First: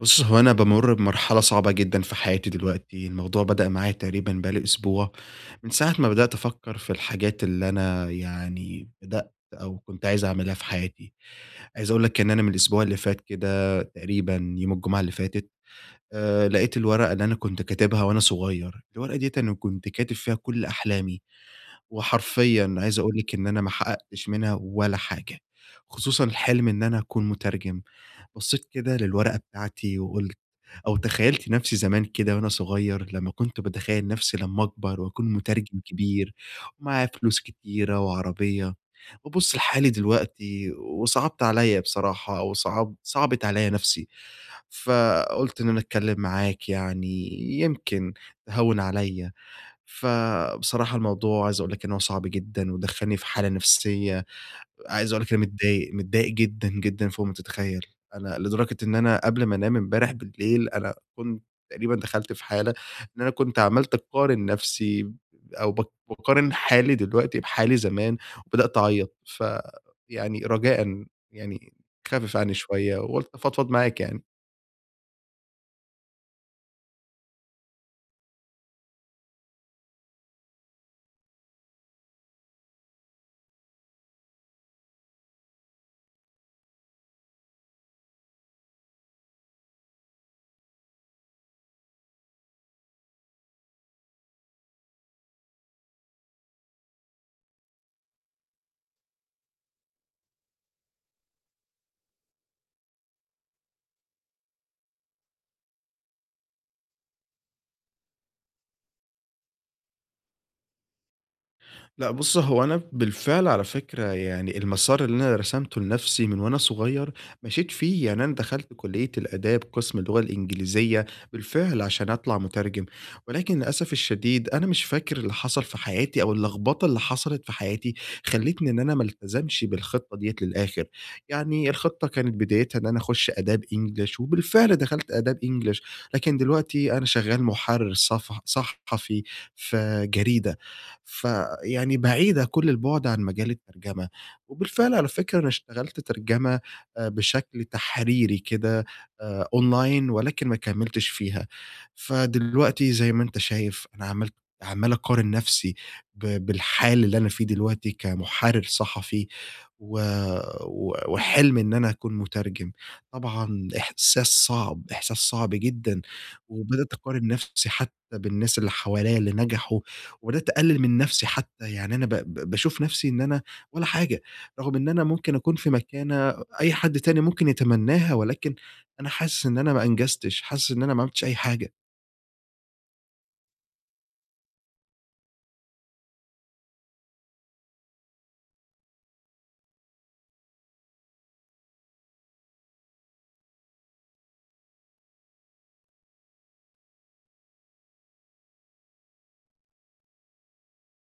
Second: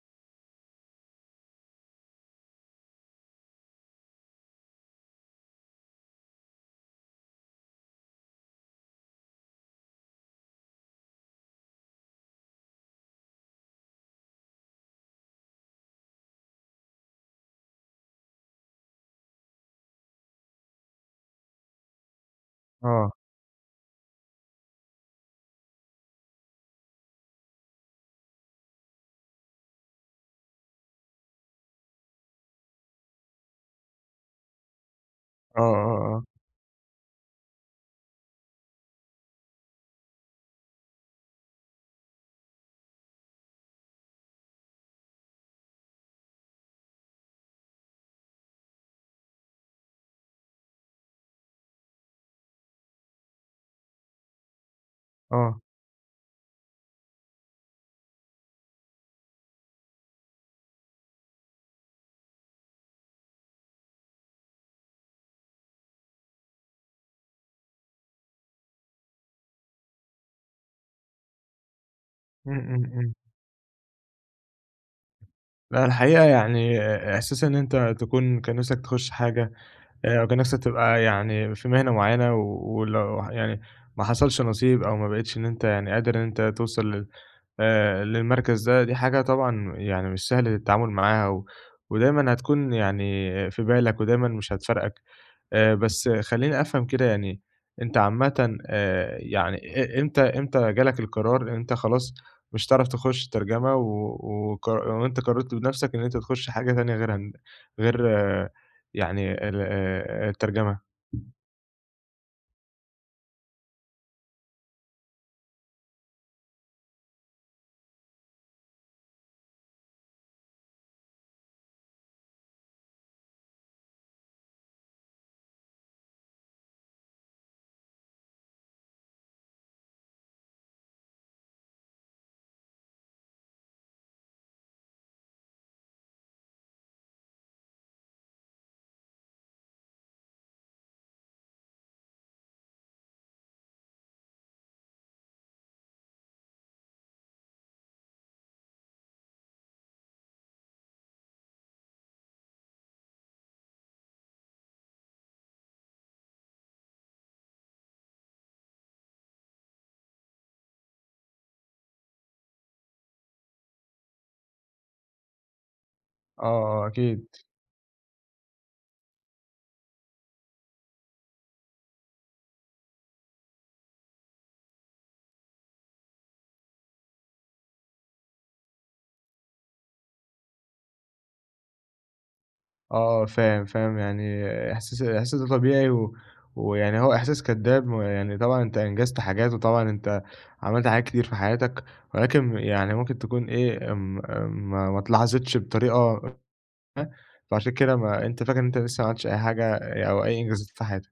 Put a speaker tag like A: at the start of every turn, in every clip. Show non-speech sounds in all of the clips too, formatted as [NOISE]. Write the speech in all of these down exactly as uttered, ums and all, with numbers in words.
A: بُص هو أنا بامر بمرحلة صعبة جدًا في حياتي دلوقتي، الموضوع بدأ معايا تقريبًا بقى لي أسبوع، من ساعة ما بدأت أفكر في الحاجات اللي أنا يعني بدأت أو كنت عايز أعملها في حياتي، عايز أقول لك إن أنا من الأسبوع اللي فات كده تقريبًا يوم الجمعة اللي فاتت آآ، لقيت الورقة اللي أنا كنت كاتبها وأنا صغير، الورقة ديّة أنا كنت كاتب فيها كل أحلامي، وحرفيًا عايز
B: آه.
A: أقول لك إن أنا ما حققتش منها ولا حاجة، خصوصًا الحلم إن أنا أكون مترجم. بصيت كده للورقة بتاعتي وقلت أو تخيلت نفسي زمان كده وأنا صغير لما كنت باتخيل نفسي لما أكبر، وأكون
B: آه،
A: مترجم
B: آه، آه.
A: كبير ومعايا فلوس كتيرة وعربية، وأبص لحالي دلوقتي وصعبت عليَّ بصراحة، وصعب صعبت عليَّ نفسي، فقلت إن أنا أتكلم معاك يعني، يمكن تهوِّن عليَّ ف بصراحة الموضوع عايز أقول لك إن هو صعب جدًا، ودخلني في حالة نفسية، عايز أقول لك أنا
B: آه.
A: متضايق، متضايق جدًا، جدًا فوق ما تتخيل. أنا لدرجة إن أنا قبل ما أنام إمبارح بالليل أنا كنت تقريبًا دخلت في حالة إن أنا كنت عملت أقارن نفسي أو ب باقارن حالي دلوقتي بحالي زمان، وبدأت أعيط ف يعني رجاءً يعني خفف عني
B: إمم، إمم،
A: شوية
B: إمم.
A: وقلت أفضفض معاك يعني.
B: لأ، الحقيقة يعني إحساس إن أنت تكون كان نفسك تخش حاجة أو كان نفسك تبقى يعني في مهنة معيّنة، ولو يعني ما حصلش نصيب أو ما بقيتش إن أنت يعني قادر إن أنت توصل لل آآ، للمركز ده دي حاجة طبعًا يعني مش سهل التعامل معاها، و ودايمًا هتكون يعني في بالك ودايمًا مش هتفارقك. آآ، بس خلّيني أفهم كده يعني أنت عامةً آآ، يعني إ إمتى إمتى جالك القرار أنت خلاص مش هتعرف تخش الترجمة، و وقر وأنت قررت بنفسك إن أنت تخش حاجة تانية غيرها غير يعني ال آآ، الترجمة.
A: لأ، بُص هو أنا بالفعل على فكرة يعني المسار اللي أنا رسمته لنفسي من وأنا صغيّر مشيت فيه، يعني أنا دخلت كلية الآداب قسم اللغة الإنجليزية بالفعل عشان أطلع مترجم، ولكن للأسف الشديد أنا مش فاكر اللي حصل في حياتي أو اللخبطة اللي حصلت في حياتي، خليتني إن أنا ما التزمش بالخطّة دِيَّة للآخر، يعني الخطّة كانت بدايتها إن أنا أخش أداب إنجلش، وبالفعل دخلت أداب إنجلش لكن دلوقتي أنا شغّال محرر صفح صحفي في جريدة، فيعني بعيدة كل البعد عن مجال الترجمة، وبالفعل على فكرة أنا اشتغلت ترجمة آآ بشكل تحريري كده آآ، أونلاين ولكن ما كملتش فيها، فدلوقتي زي ما أنت شايف أنا عملت عمّال اقارن نفسي ب بالحال اللي أنا فيه دلوقتي كمحرر صحفي و و وحلم إن أنا أكون مترجم، طبعًا إحساس صعب، إحساس صعب جدًا،
B: آه، آه،
A: وبدأت اقارن
B: أكيد
A: نفسي حتّى بالناس اللي حواليّ اللي نجحوا، وبدأت أقلل من نفسي حتّى، يعني أنا ب ب باشوف نفسي إن أنا والّا حاجة رغم إن أنا ممكن أكون في مكانة أي حد تاني ممكن يتمناها، ولكن أنا حاسس إن أنا ما أنجزتش، حاسس إن أنا ما عملتش أي حاجة.
B: آه فاهم، فاهم، يعني إحساس الإحساس ده طبيعي و ويعني هو إحساس كدّاب، ما هو يعني طبعًا أنت أنجزت حاجات، وطبعًا أنت عملت حاجات كتير في حياتك، ولكن يعني ممكن تكون إيه امم، امم ما اتلاحظتش بطريقة [UNINTELLIGIBLE] فعشان كده ما أنت فاكر إن أنت لسه ما عملتش أي حاجة، أو أي إنجازات في حياتك.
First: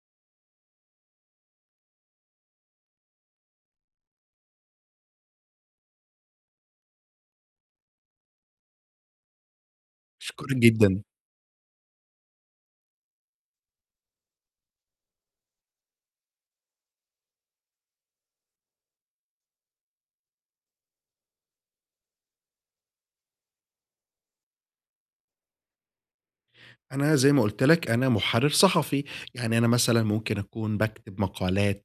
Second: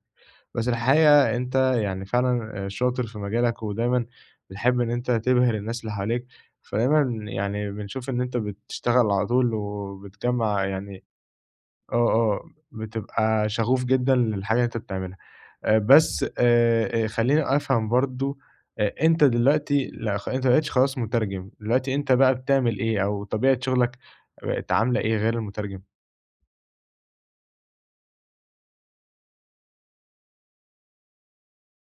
B: بس الحقيقة أنت يعني فعلًا شاطر في مجالك، ودايمًا بتحب إن أنت تبهر الناس اللي حواليك، فدايمًا يعني بنشوف إن أنت بتشتغل على طول،
A: أشكرك
B: وبتجمّع
A: جدًا.
B: يعني آه، آه، بتبقى شَغُوف جدًا للحاجة اللي أنت بتعملها. آآ بس آآ خلّيني أفهم برضه، أ أنت دلوقتي لأ خ أنت ما بقيتش خلاص مُترجم دلوقتي، أنت بقى بتعمل إيه، أو طبيعة شغلك بقت عاملة إيه غير المُترجم؟
A: أنا زي ما قُلت لك أنا مُحرِّر صحفي، يعني أنا مثلًا ممكن أكون باكتب مقالات،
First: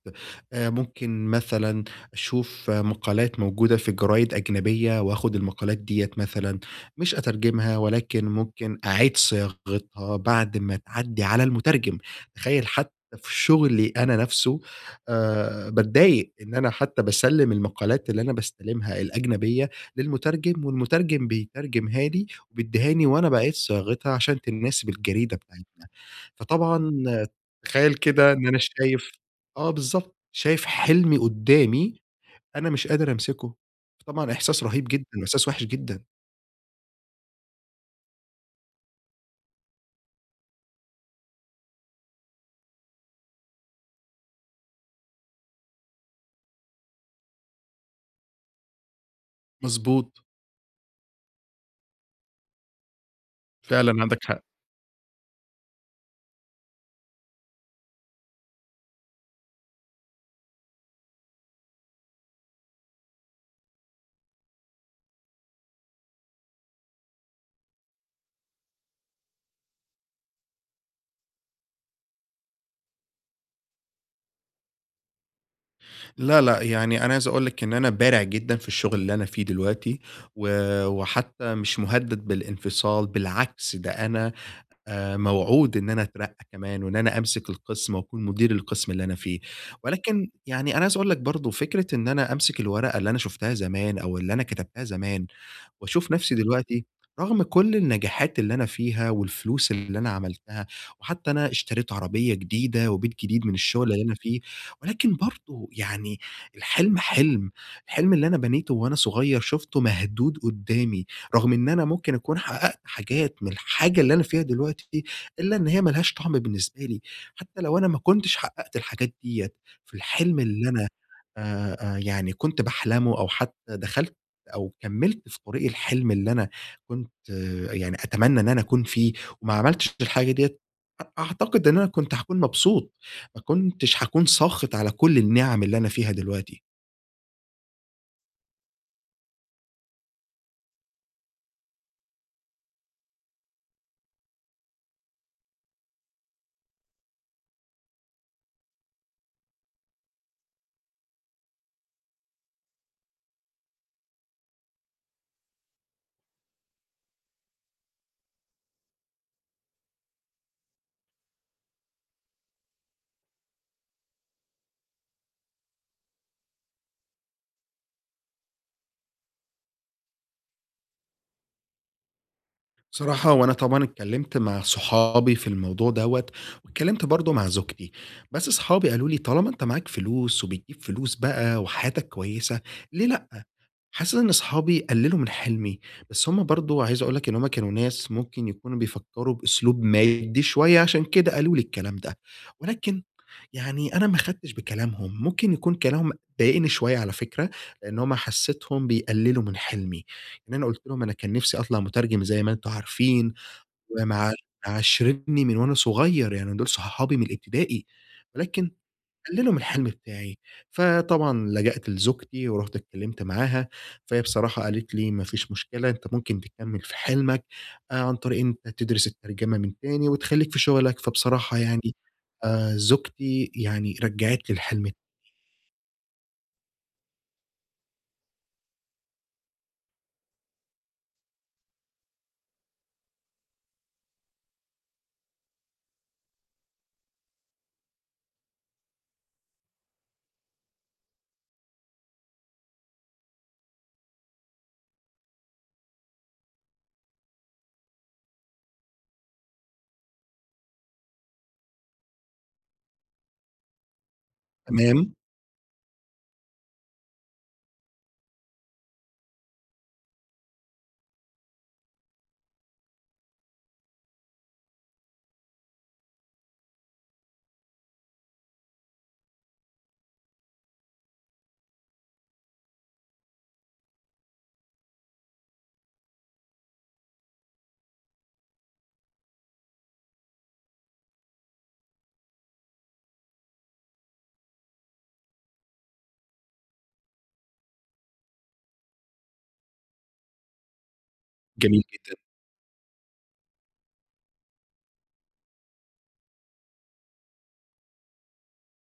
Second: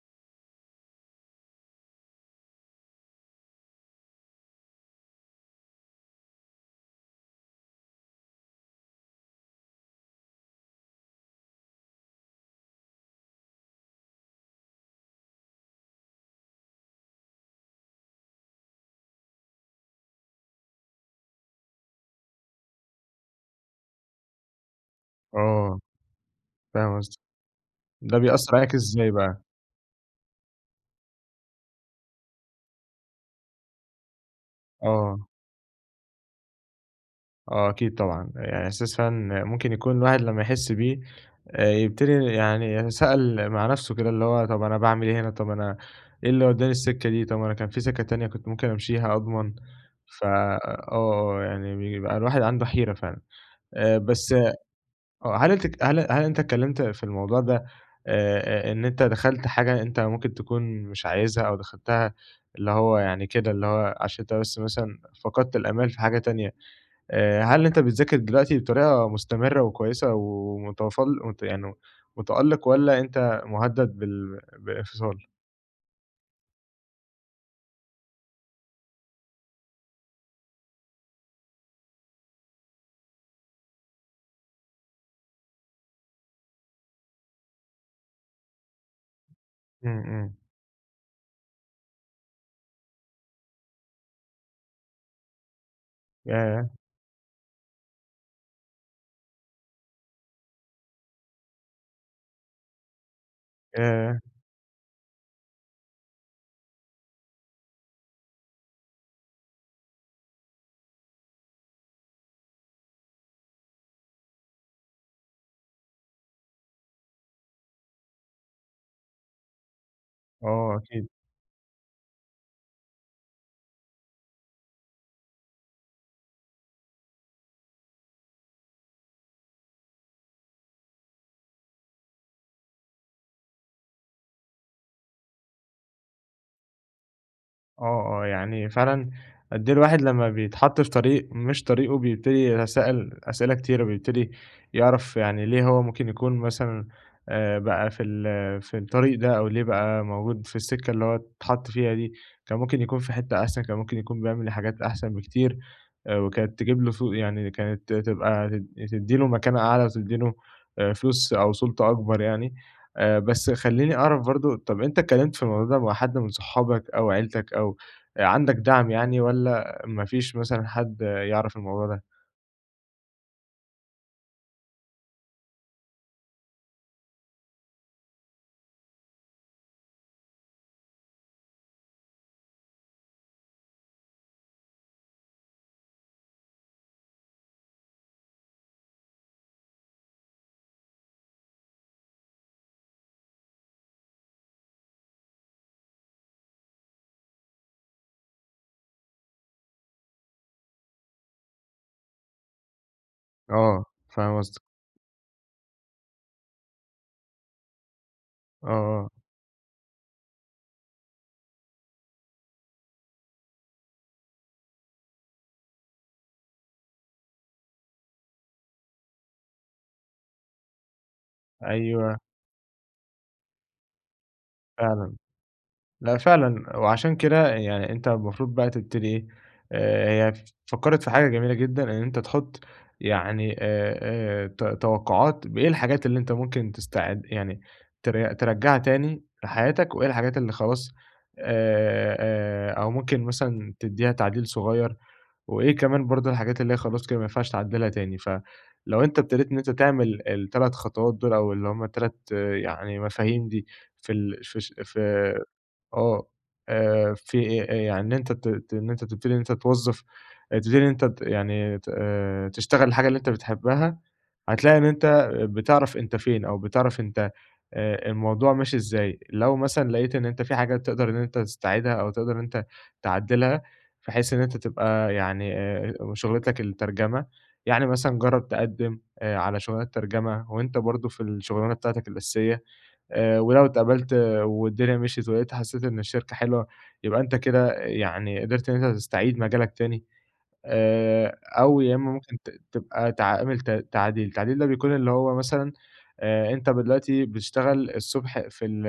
A: آآ ممكن مثلًا أشوف مقالات موجودة في جرايد أجنبية، وآخد المقالات ديّة مثلًا، مش أترجمها، ولكن ممكن أعيد صياغتها بعد ما تعدّي على المُترجم، تخيّل حتى في شُغلي أنا نفسه آآ باتضايق إن أنا حتى باسلّم المقالات اللي أنا باستلمها الأجنبية للمُترجم، والمتُرجم بيترجمها لي وبيدّهاني، وأنا باعيد صياغتها، عشان تناسب الجريدة
B: آه.
A: بتاعتنا، فطبعًا
B: فاهم قصدك،
A: تخيّل
B: ده
A: كده إن
B: بيأثّر
A: أنا
B: عليك إزاي
A: شايف
B: بقى؟
A: آه بالضبط، شايف حلمي قُدامي، أنا مش قادر أمسكه، فطبعًا إحساس رهيب جدًا،
B: آه.
A: وإحساس وحش جدًا.
B: آه، أكيد طبعًا، يعني إحساس فعلًا ممكن يكون الواحد لما يحس بيه، يبتدي يعني سأل مع نفسه كده اللي هو طب أنا باعمل إيه هنا؟ طب أنا إيه اللي ودَّاني السكة دي؟ طب ما أنا كان في سكة تانية كنت ممكن أمشيها أضمن؟
A: مضبوط.
B: ف آه، يعني بيبقى الواحد عنده حيرة فعلًا آآ،
A: فعلًا، عندك
B: بس
A: حق.
B: آه، هل هل هل أنت اتكلمت في الموضوع ده آآ، إن أنت دخلت حاجة أنت ممكن تكون مش عايزها أو دخلتها اللي هو يعني كده اللي هو عشان أنت بس مثلًا فقدت الآمال في حاجة تانية، آآ، هل أنت بتذاكر دلوقتي بطريقة مستمرة وكويسة ومتفل يعني متألق والّا أنت مهدد بال بالإنفصال؟
A: لا، لا، يعني أنا عايز أقول لك إن أنا بارع جدًا في الشغل اللي أنا فيه دلوقتي، و وحتى مش مهدد بالانفصال بالعكس ده أنا آآ، موعود إن أنا أترقى كمان، وإن أنا أمسك القسم وأكون مدير القسم اللي أنا فيه،
B: إمم،
A: ولكن
B: إمم.
A: يعني أنا عايز أقول لك برضو فكرة إن أنا أمسك الورقة اللي أنا شفتها زمان أو اللي أنا كتبتها زمان وأشوف نفسي
B: ياه!
A: دلوقتي رغم كل النجاحات اللي أنا فيها والفلوس اللي أنا عملتها، وحتى أنا اشتريت عربية جديدة وبيت جديد من الشغل اللي أنا
B: ياه!
A: فيه، ولكن برضو يعني الحلم حلم، الحلم اللي أنا بنيته وأنا صغير شفته مهدود قدامي، رغم إن أنا ممكن أكون حققت حاجات من الحاجة اللي أنا فيها دلوقتي، إلا إن هي ما لهاش طعم بالنسبة لي حتى لو أنا ما كنتش حققت الحاجات ديّة في الحلم اللي
B: آه،
A: أنا
B: أكيد.
A: آآ، يعني كنت باحلمه أو حتى دخلت أو كمِّلت في طريق الحلم اللي أنا كنت يعني أتمنى إن أنا أكون فيه وما عملتش الحاجة ديّة، أعتقد إن أنا كنت هاكون مبسوط، ما كنتش هاكون ساخط على كل النعم اللي أنا فيها دلوقتي.
B: آه، آه، يعني فعلًا أد إيه الواحد لمّا بيتحط في طريق مش طريقه، بيبتدي يتسائل أسئلة كتيرة، بيبتدي يعرف يعني ليه هو ممكن يكون مثلًا آآ، بقى في ال في الطريق ده أو ليه بقى موجود في السكة اللي هو أتحط فيها دي، كان ممكن يكون في حتّة أحسن، كان ممكن يكون بيعمل حاجات أحسن بكتير وكانت تجيب له س يعني كانت تبقى ت تدّي له مكانة أعلى وتدّي له فلوس أو سلطة أكبر يعني آآ، بس خلّيني أعرف برضو طب أنت أتكلمت في الموضوع ده مع حد من صحابك أو عيلتك أو عندك دعم يعني والّا ما فيش مثلًا حد يعرف الموضوع ده؟
A: صراحة وأنا طبعًا اتكلّمت مع صحابي في الموضوع دّوة، واتكلّمت برضو مع زوجتي، بس صحابي قالو لي: "طالما أنت معاك فلوس وبتجيب فلوس بقى وحياتك كويّسة ليه لأ؟" حاسس إن أصحابي قللوا من حلمي، بس هم برضو عايز أقول لك إن هم كانوا ناس ممكن يكونوا بيفكروا بأسلوب مادي شويّة عشان كده قالو لي الكلام، ده ولكن يعني أنا ما أخدتش بكلامهم ممكن يكون كلامهم ضايقني شويّة على فكرة، لأن هم حسيتهم بيقللوا من حلمي، إن أنا قلت لهم أنا كان نفسي أطلع مترجم زي ما أنتم عارفين
B: آه،
A: ومع
B: فاهم قصدك.
A: معاشرني من وأنا صغيّر يعني دول صحابي من الإبتدائي،
B: آه،
A: ولكن
B: آه.
A: قللوا من الحلم بتاعي، فطبعًا لجأت لزوجتي ورُحت اتكلّمت معاها، فهي بصراحة قالت لي: "ما فيش مشكلة أنت ممكن تكمل في حلمك آآ، عن طريق إن أنت تدرس الترجمة من تاني وتخليك في شغلك،" فبصراحة يعني
B: أيوه.
A: آآ، زوجتي يعني رجعت لي الحلم
B: فعلًا، لأ فعلًا، وعشان كده يعني أنت المفروض بقى تبتدي إيه آآ، هي فكّرِت في حاجة جميلة جدًا إن أنت تحط يعني آآ، آآ، ت توقعات بإيه الحاجات اللي أنت ممكن تستعد يعني ت ترجعها تاني لحياتك وإيه الحاجات اللي خلاص، آآ، آآ، أو ممكن مثلًا تديها تعديل صغيّر، وإيه كمان برضو الحاجات اللي هي خلاص كده ما ينفعش تعدلها تاني، ف لو أنت أبتديت إن أنت تعمل التَلَت خطوات دول أو اللي هم تَلَت يعني مفاهيم دي في ال فش ف
A: تمام.
B: آه، آآ، في يعني أنت ت إن أنت تبتدي إن أنت توظف تبتدي إن أنت يعني آآ، تشتغل الحاجة اللي أنت بتحبها، هتلاقي إن أنت بتعرف أنت فين أو بتعرف أنت آآ، الموضوع ماشي إزاي، لو مثلًا لقيت إن أنت في حاجات تقدر إن أنت تستعيدها أو تقدر إن أنت تعدلها، بحيث إن أنت تبقى يعني آآ، شغلتك الترجمة، يعني مثلًا جرّب تقدّم، آآ، على شغلانات ترجمة، وأنت برضو في الشغلانة بتاعتك الأساسية آآ، ولو اتقبلت والدنيا مشيت ولقيتها حسّيت إن الشركة حلوة، يبقى أنت كده يعني قدرت إن أنت تستعيد مجالك تاني آآ،
A: جميل
B: أو يا إمّا
A: جدًا.
B: ممكن ت تبقى تعامل ت تعديل، تعديل ده بيكون اللي هو مثلًا آآ، أنت دلوقتي بتشتغل الصبح في ال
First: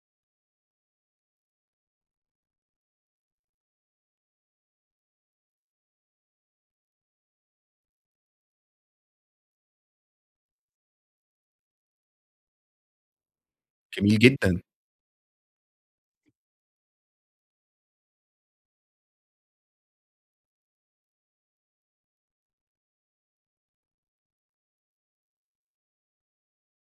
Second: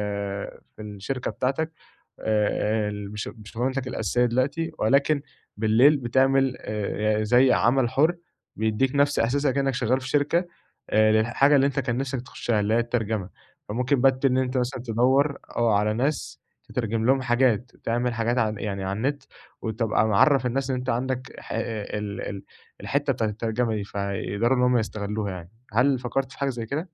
B: في الشركة بتاعتك آآ، [UNINTELLIGIBLE] شغلانتك الأساسية دلوقتي ولكن بالليل بتعمل آآ، زي عمل حُر بيدّيك نفس أحساسك كإنك شغّال في شركة آآ، الحاجة اللي أنت كان نفسك تخشها اللي هي الترجمة، فممكن
A: جميل
B: بت إن أنت
A: جدًا.
B: مثلًا تدوّر، آه على ناس تترجم لهم حاجات تعمل حاجات ع يعني على النت، وتبقى معرف الناس إن أنت عندك ح ال ال الحتّة بتاعة الترجمة دي فيقدروا إن هم يستغلوها يعني، هل فكرت في حاجة زي كده؟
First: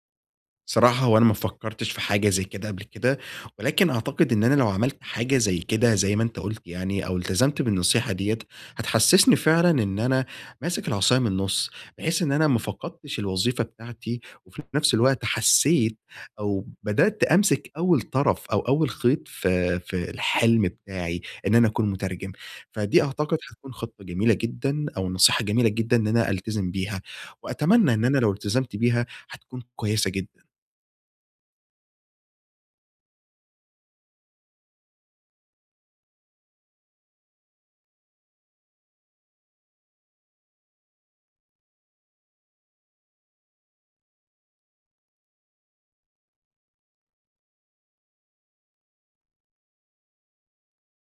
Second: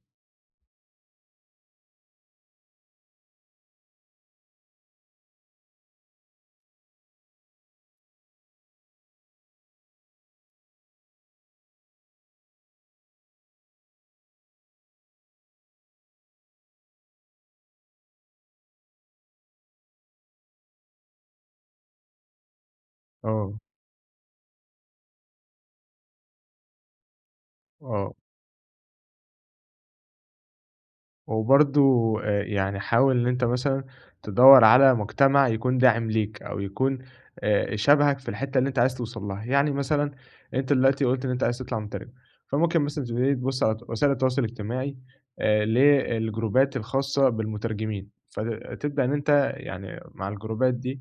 A: صراحة هو أنا ما فكرتش في حاجة زي كده قبل كده، ولكن أعتقد إن أنا لو عملت حاجة زي كده زي ما أنت قُلت يعني أو التزمت بالنصيحة ديّة، هتحسسني فعلًا إن أنا ماسك العصاية من النص، بحيث إن أنا ما فقدتش الوظيفة بتاعتي، وفي نفس الوقت حسّيت أو بدأت أمسك أوّل طرف أو أوّل خيط في في الحلم بتاعي، إن أنا أكون مترجم. فدي أعتقد
B: آه.
A: حتكون خطّة جميلة جدًا أو نصيحة جميلة جدًا إن أنا ألتزم بيها، وأتمنى إن
B: آه.
A: أنا لو التزمت بيها هتكون كويّسة جدًا.
B: وبرضو آآ، يعني حاول إن أنت مثلًا تدوَّر على مجتمع يكون داعم ليك، أو يكون آآ، شبهك في الحتّة اللي أنت عايز توصل لها. يعني مثلًا أنت دلوقتي قُلت إن أنت عايز تطلع مترجم، فممكن مثلًا تبتدي تبص على وسائل التواصل الاجتماعي آآ، ل الجروبات الخاصة بالمترجمين، فتبدأ إن أنت يعني مع الجروبات دي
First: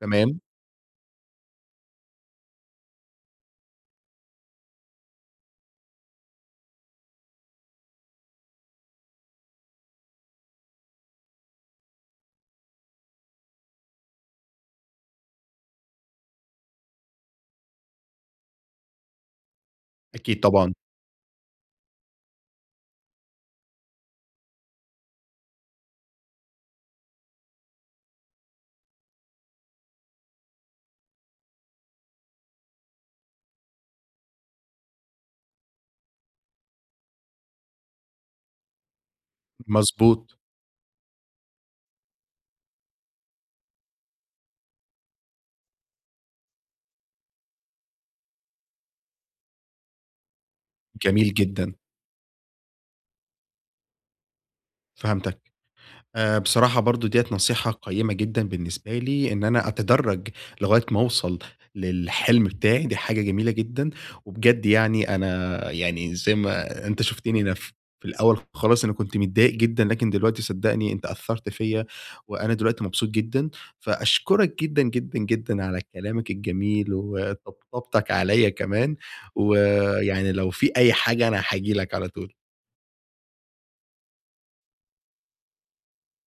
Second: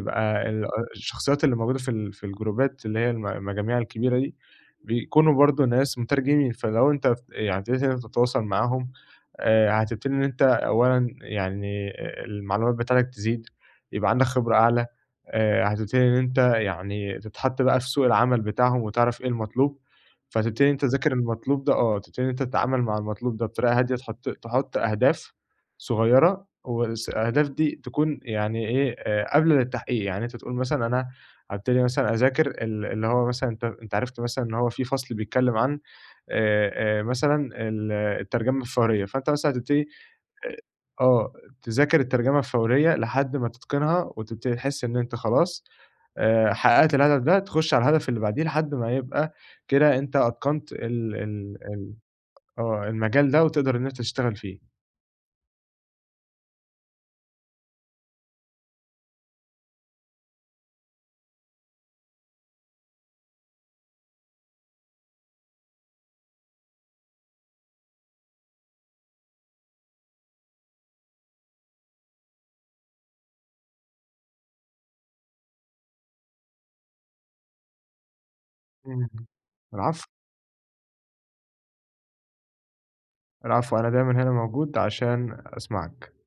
A: تمام.
B: ال الشخصيّات اللي موجودة في ال في الجروبات اللي هي الم المجاميع الكبيرة دي، بيكونوا برضو ناس مترجمين فلو أنت يعني ابتديت إن أنت تتواصل معاهم، آآ، هتبتدي إن أنت أولًا يعني المعلومات بتاعتك تزيد يبقى عندك خبرة أعلى آآ، هتبتدي إن أنت يعني تتحط بقى في سوق العمل بتاعهم وتعرف إيه المطلوب،
A: أكيد
B: فتبتدي إن
A: طبعًا
B: أنت تذاكر المطلوب ده، آه، تبتدي إن أنت تتعامل مع المطلوب ده بطريقة هادية تحط تحط أهداف صغيّرة وس الأهداف دي تكون يعني إيه قابلة للتحقيق. يعني أنت تقول مثلًا أنا هابتدي مثلًا أذاكر ال اللي هو مثلًا أنت عرفت مثلًا إن هو في فصل بيتكلّم عن آآ، آآ، مثلًا ال الترجمة الفورية، فأنت مثلًا هاتبتدي
A: مضبوط.
B: آآ، آه، تذاكر الترجمة الفورية لحد ما تتقنها وتبتدي تحس إن أنت خلاص آآ، حققت الهدف ده، تخش على الهدف اللي بعديه لحد ما يبقى كده أنت أتقنت ال
A: جميل
B: ال
A: جدًا.
B: ال آه، المجال ده وتقدر إن أنت تشتغل فيه.
A: فهمتك. آآ، بصراحة برضه ديّة نصيحة قيّمة جدًا بالنسبة لي، إن أنا أتدرج لغاية ما اوصل للحلم بتاعي دي حاجة جميلة جدًا. وبجد يعني أنا يعني زي ما أنت شفتني أنا في الأول خالص أنا كنت متضايق جدًا، لكن دلوقتي صدقني أنت أثّرت فيَّ، وأنا دلوقتي مبسوط جدًا. فأشكرك جدًا، جدًا، جدًا، على كلامك الجميل وطبطبتك عليَّ كمان،
B: إمم. العفو.
A: ويعني لو في أي حاجة أنا هاجي لك على طول.
B: العفو، أنا دايمًا هنا موجود عشان أسمعك.